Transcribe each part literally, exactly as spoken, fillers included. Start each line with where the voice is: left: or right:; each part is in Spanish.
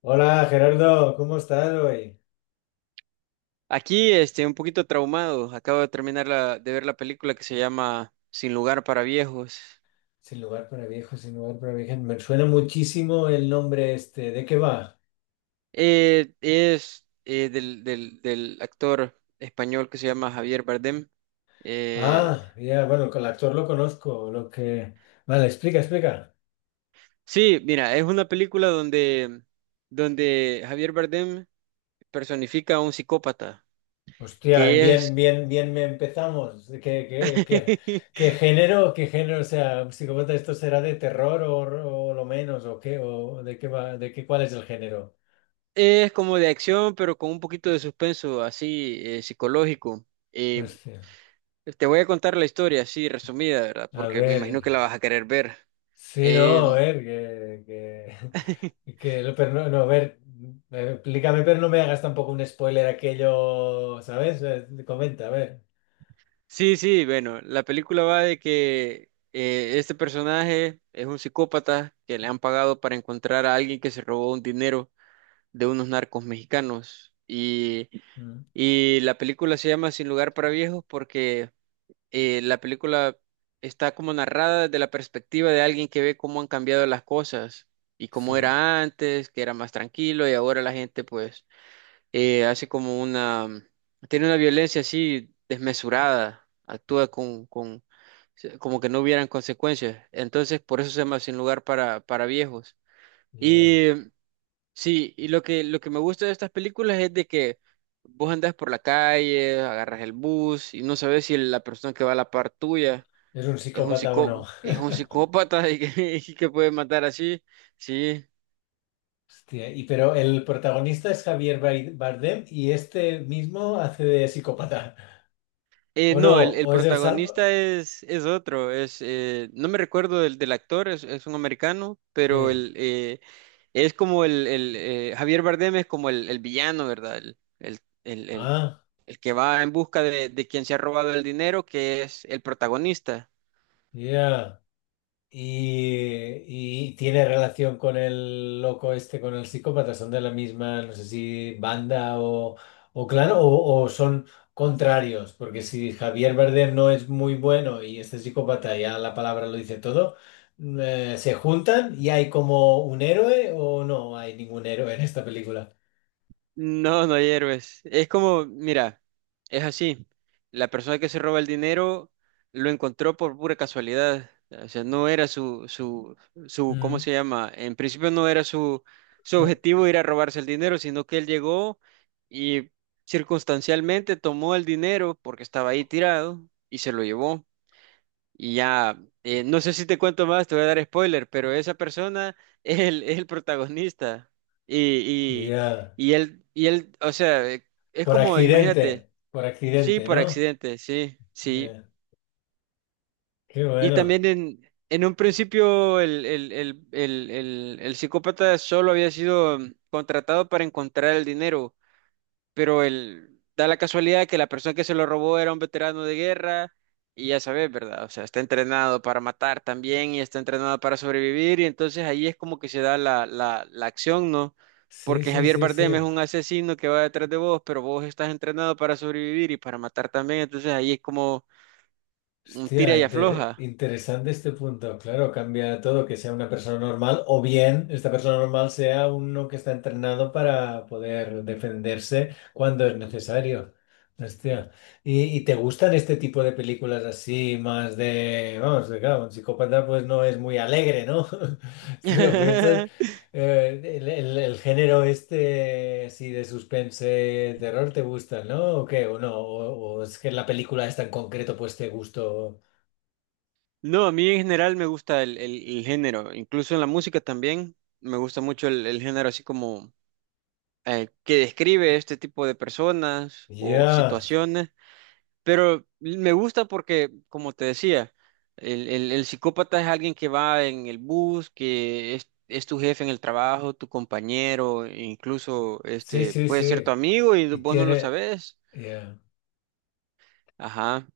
left: Hola Gerardo, ¿cómo estás hoy?
right: Aquí, este, un poquito traumado. Acabo de terminar la- de ver la película que se llama Sin lugar para viejos.
left: Sin lugar para viejos, sin lugar para viejas. Me suena muchísimo el nombre este. ¿De qué va?
right: Eh, es eh, del, del, del actor español que se llama Javier Bardem. Eh,
left: Ah, ya, bueno, el actor lo conozco. Lo que... Vale, explica, explica.
right: sí, mira, es una película donde, donde Javier Bardem personifica a un psicópata,
left: Hostia,
right: que
left: bien,
right: es,
left: bien, bien me empezamos. ¿Qué, qué, qué, qué género? ¿Qué género? O sea, psicópata, ¿esto será de terror o, o lo menos? ¿O qué? ¿O de qué va? ¿De qué cuál es el género?
right: es como de acción, pero con un poquito de suspenso así eh, psicológico. Eh,
left: Hostia.
right: Te voy a contar la historia así resumida, ¿verdad?
left: A
right: Porque me imagino
left: ver.
right: que la vas a querer ver.
left: Sí, no, a
right: Em,
left: ver, que, que, que lo- pero no, no, a ver, eh, explícame, pero no me hagas tampoco un spoiler aquello, ¿sabes? Eh, Comenta, a ver.
right: sí, sí, bueno, la película va de que eh, este personaje es un psicópata que le han pagado para encontrar a alguien que se robó un dinero de unos narcos mexicanos. Y,
left: Mm,
right: y la película se llama Sin lugar para viejos porque eh, la película está como narrada desde la perspectiva de alguien que ve cómo han cambiado las cosas y cómo
left: sí,
right: era antes, que era más tranquilo y ahora la gente pues eh, hace como una, tiene una violencia así desmesurada, actúa con, con, como que no hubieran consecuencias. Entonces, por eso se llama Sin lugar para, para viejos.
left: ya.
right: Y sí, y lo que, lo que me gusta de estas películas es de que vos andás por la calle, agarras el bus y no sabes si la persona que va a la par tuya
left: ¿Es un
right: es un
left: psicópata o no?
right: psicó, es un psicópata y que, y que puede matar así. Sí.
left: Hostia, y pero el protagonista es Javier Bai- Bardem y este mismo hace de psicópata.
right: Eh,
left: ¿O no?
right: no, el, el
left: ¿O es el salvo?
right: protagonista es, es otro, es, eh, no me recuerdo del, del actor, es, es un americano,
left: Sí.
right: pero el, eh, es como el, el, eh, Javier Bardem es como el, el villano, ¿verdad? El, el, el, el,
left: Ah,
right: el que va en busca de, de quien se ha robado el dinero, que es el protagonista.
left: ya. Y, y tiene relación con el loco este, con el psicópata, son de la misma, no sé si banda o, o clan, o, o son contrarios, porque si Javier Bardem no es muy bueno y este psicópata ya la palabra lo dice todo, mm, eh, ¿se juntan y hay como un héroe o no hay ningún héroe en esta película?
right: No, no hay héroes. Es como, mira, es así. La persona que se roba el dinero lo encontró por pura casualidad. O sea, no era su, su, su, ¿cómo
left: Mm.
right: se llama? En principio no era su, su
left: Oh,
right: objetivo ir a robarse el dinero, sino que él llegó y circunstancialmente tomó el dinero porque estaba ahí tirado y se lo llevó. Y ya, eh, no sé si te cuento más, te voy a dar spoiler, pero esa persona es el, es el protagonista. Y,
left: ya.
right: y, y él, y él, o sea, eh, es
left: Por
right: como, imagínate,
left: accidente, por
right: sí,
left: accidente,
right: por
left: ¿no?
right: accidente, sí, sí.
left: Ya. Qué
right: Y
left: bueno.
right: también en, en un principio el, el, el, el, el, el psicópata solo había sido mm, contratado para encontrar el dinero pero el, da la casualidad que la persona que se lo robó era un veterano de guerra y ya sabes, ¿verdad? O sea, está entrenado para matar también y está entrenado para sobrevivir y entonces ahí es como que se da la, la, la acción, ¿no?
left: Sí,
right: Porque
left: sí,
right: Javier
left: sí,
right: Bardem es
left: sí.
right: un asesino que va detrás de vos, pero vos estás entrenado para sobrevivir y para matar también, entonces ahí es como un tira
left: Hostia,
right: y
left: inter-
right: afloja.
left: interesante este punto. Claro, cambia todo, que sea una persona normal o bien esta persona normal sea uno que está entrenado para poder defenderse cuando es necesario. Hostia. ¿Y, y te gustan este tipo de películas así, más de, vamos, de, claro, un psicópata pues no es muy alegre, ¿no? Si lo piensas, eh, el, el- el género este, así de suspense, terror, ¿te gusta, no? ¿O qué? ¿O no? ¿O, o es que la película esta en concreto pues te gustó?
right: No, a mí en general me gusta el, el- el género, incluso en la música también me gusta mucho el, el género así como eh, que describe este tipo de personas o
left: Ya,
right: situaciones, pero me gusta porque, como te decía, el, el- el psicópata es alguien que va en el bus, que es, es tu jefe en el trabajo, tu compañero, e incluso
left: sí,
right: este,
left: sí,
right: puede ser tu
left: sí.
right: amigo y
left: Y
right: vos no lo
left: tiene,
right: sabes.
left: ya.
right: Ajá.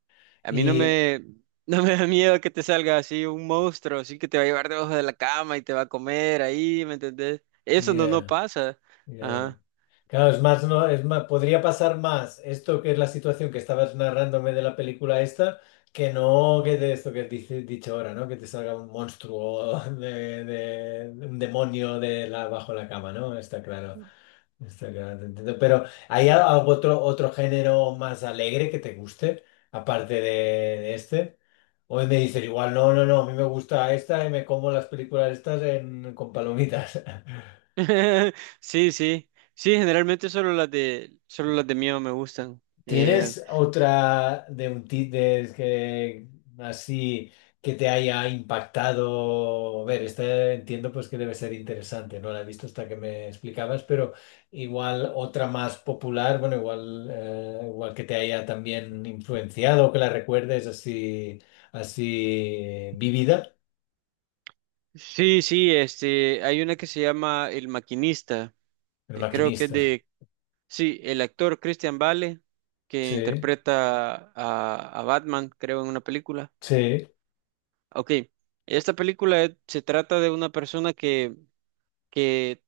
right: A mí no
left: Y,
right: me, no me da miedo que te salga así un monstruo, así que te va a llevar debajo de la cama y te va a comer ahí, ¿me entendés? Eso no, no
left: ya,
right: pasa.
left: ya.
right: Ajá.
left: Claro, es más, no, es más, podría pasar más esto que es la situación que estabas narrándome de la película esta, que no que de esto que dice dicho ahora, ¿no? Que te salga un monstruo de, de- un demonio de la, bajo la cama, ¿no? Está claro. Está claro, te entiendo. Pero ¿hay al- algo otro, otro género más alegre que te guste, aparte de, de este? O me dices igual, no, no, no, a mí me gusta esta y me como las películas estas en- con palomitas.
right: Sí, sí, sí, generalmente solo las de, solo las de miedo me gustan. Eh,
left: ¿Tienes otra de un ti- de que así que te haya impactado? A ver, esta entiendo pues que debe ser interesante, no la he visto hasta que me explicabas, pero igual otra más popular, bueno, igual, eh, igual que te haya también influenciado, que la recuerdes así, así vivida,
right: sí, sí, este, hay una que se llama El Maquinista,
left: el
right: que creo que es
left: maquinista.
right: de, sí, el actor Christian Bale, que
left: Sí,
right: interpreta a, a Batman, creo, en una película.
left: sí.
right: Ok, esta película es- se trata de una persona que, que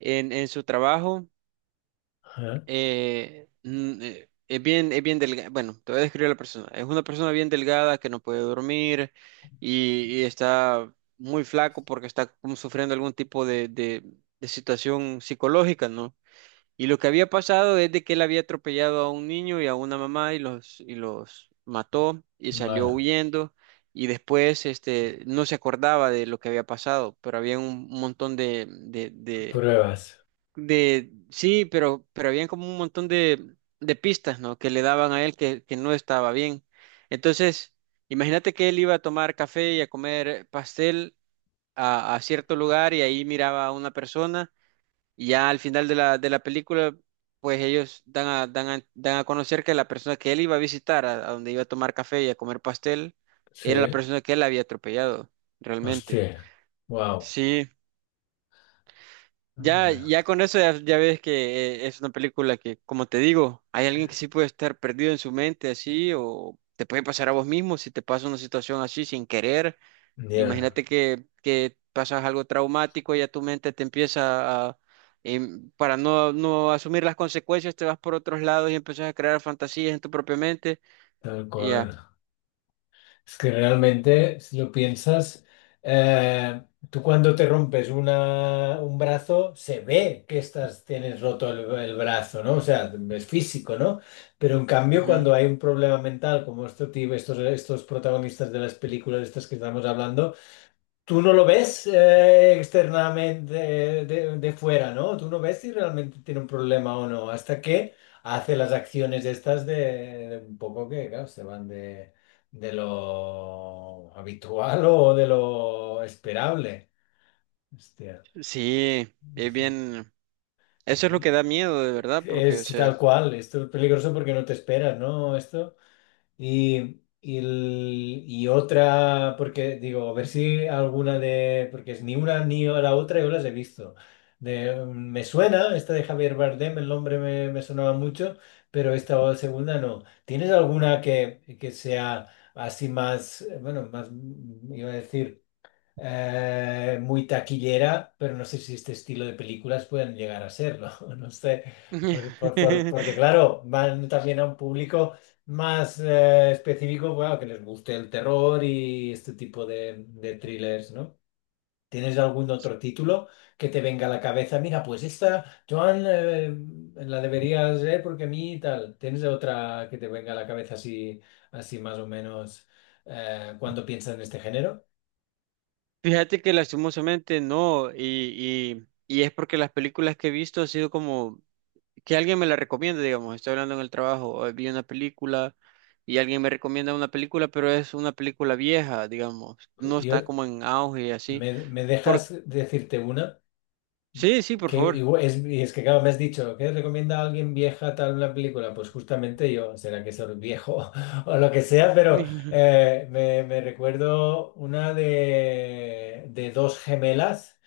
right: en, en su trabajo.
left: Ajá.
right: Eh, mm, eh, es bien, es bien delgada. Bueno, te voy a describir a la persona. Es una persona bien delgada que no puede dormir y, y está muy flaco porque está como sufriendo algún tipo de, de, de situación psicológica, ¿no? Y lo que había pasado es de que él había atropellado a un niño y a una mamá y los, y los mató y salió
left: Bueno,
right: huyendo. Y después este, no se acordaba de lo que había pasado, pero había un montón de,
left: pruebas.
right: de, sí, pero, pero habían como un montón de, de pistas, ¿no? Que le daban a él que, que no estaba bien. Entonces, imagínate que él iba a tomar café y a comer pastel a, a cierto lugar y ahí miraba a una persona y ya al final de la, de la película, pues ellos dan a, dan a, dan a conocer que la persona que él iba a visitar, a, a donde iba a tomar café y a comer pastel, era la
left: Sí.
right: persona que él había atropellado, realmente.
left: Hostia. Wow.
right: Sí. Ya, ya con eso ya, ya ves que eh, es una película que, como te digo, hay alguien que sí puede estar perdido en su mente así, o te puede pasar a vos mismo si te pasa una situación así sin querer.
left: Ya.
right: Imagínate que, que pasas algo traumático y ya tu mente te empieza a, em, para no, no asumir las consecuencias, te vas por otros lados y empiezas a crear fantasías en tu propia mente
left: Tal
right: y
left: cual.
right: ya.
left: Es que realmente, si lo piensas, eh, tú cuando te rompes una, un brazo, se ve que estás, tienes roto el, el brazo, ¿no? O sea, es físico, ¿no? Pero en cambio, cuando
right: Ujú.
left: hay un problema mental como esto, ti- estos, estos protagonistas de las películas estas que estamos hablando, tú no lo ves eh, externamente eh, de, de fuera, ¿no? Tú no ves si realmente tiene un problema o no, hasta que hace las acciones estas de, de un poco que, claro, se van de, de lo habitual o de lo esperable. Hostia.
right: Sí, es
left: Ujú.
right: bien, eso es lo que da miedo de verdad, porque, o
left: Es
right: sea...
left: tal cual, esto es peligroso porque no te esperas, ¿no? Esto. Y, y, el- y otra, porque digo, a ver si alguna de, porque es ni una ni la otra yo las he visto. De, mm, me suena, esta de Javier Bardem, el nombre me, me sonaba mucho, pero esta segunda no. ¿Tienes alguna que, que sea así más, eh, bueno, más, mm, iba a decir eh, muy taquillera, pero no sé si este estilo de películas pueden llegar a serlo, no sé, por- por- por- porque claro, van también a un público más eh, específico, bueno, que les guste el terror y este tipo de, de thrillers, ¿no? ¿Tienes algún otro título que te venga a la cabeza? Mira, pues esta, Joan, eh, la deberías ver porque a mí tal. ¿Tienes otra que te venga a la cabeza así, así más o menos eh, cuando piensas en este género?
right: Fíjate que lastimosamente no, y, y, y es porque las películas que he visto ha sido como que alguien me la recomienda, digamos, estoy hablando en el trabajo, eh, vi una película y alguien me recomienda una película, pero es una película vieja, digamos, no está
left: Yo,
right: como en auge y así.
left: Me, me
right: Por...
left: dejas decirte una
right: Sí, sí, por
left: que
right: favor.
left: igual- es, y es que claro, me has dicho, ¿qué recomienda a alguien vieja tal una película? Pues justamente yo, será que soy viejo o lo que sea, pero
right: Ujú,
left: eh, me, me recuerdo una de, de dos gemelas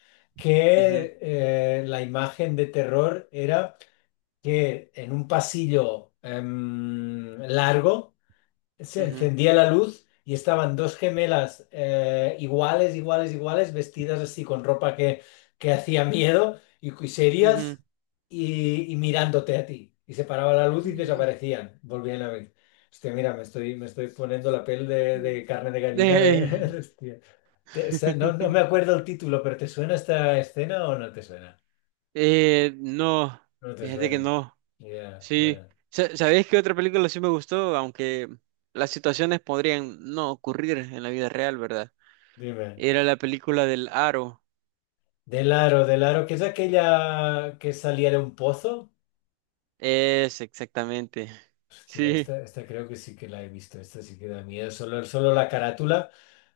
right: ujú,
left: que eh, la imagen de terror era que en un pasillo em, largo se
right: ujú,
left: encendía la luz y estaban dos gemelas eh, iguales, iguales, iguales, vestidas así con ropa que, que hacía miedo y, y
right: ujú.
left: serias y, y mirándote a ti. Y se paraba la luz y
right: Mm.
left: desaparecían, volvían a ver. Hostia, mira, me estoy, me estoy poniendo la piel de, de carne de gallina de...
right: Eh,
left: de hostia. Te- esa- no, no me acuerdo el título, pero ¿te suena esta escena o no te suena?
right: eh, no,
left: No te
right: fíjate que
left: suena.
right: no.
left: Ya,
right: Sí.
left: bueno.
right: Sa- ¿sabéis qué otra película sí me gustó? Aunque las situaciones podrían no ocurrir en la vida real, ¿verdad?
left: Dime.
right: Era la película del Aro.
left: Del aro, del aro, ¿que es aquella que salía de un pozo?
right: Es exactamente.
left: Hostia,
right: Sí,
left: esta, esta creo que sí que la he visto. Esta sí que da miedo. Solo, solo la carátula,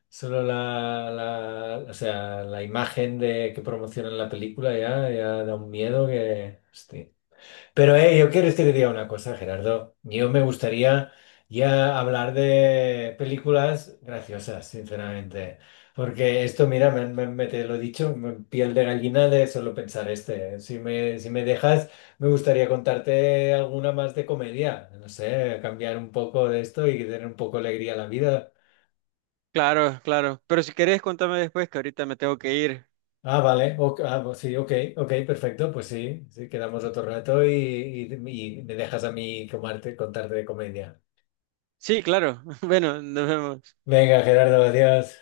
left: solo la, la- o sea, la imagen de que promocionan la película ya, ya da un miedo que. Hostia. Pero eh, yo quiero decir diga una cosa, Gerardo. Yo me gustaría ya hablar de películas graciosas, sinceramente. Porque esto, mira, me, me- me te lo he dicho, me- piel de gallina de solo pensar este. ¿Eh? Si me, si me dejas, me gustaría contarte alguna más de comedia. No sé, cambiar un poco de esto y tener un poco de alegría a la vida.
right: claro, claro. Pero si querés, contame después, que ahorita me tengo que ir.
left: Ah, vale. Ok, ah, pues sí, ok, ok, perfecto. Pues sí, sí, quedamos otro rato y, y- y me dejas a mí comarte- contarte de comedia.
right: Sí, claro. Bueno, nos vemos.
left: Venga, Gerardo, adiós.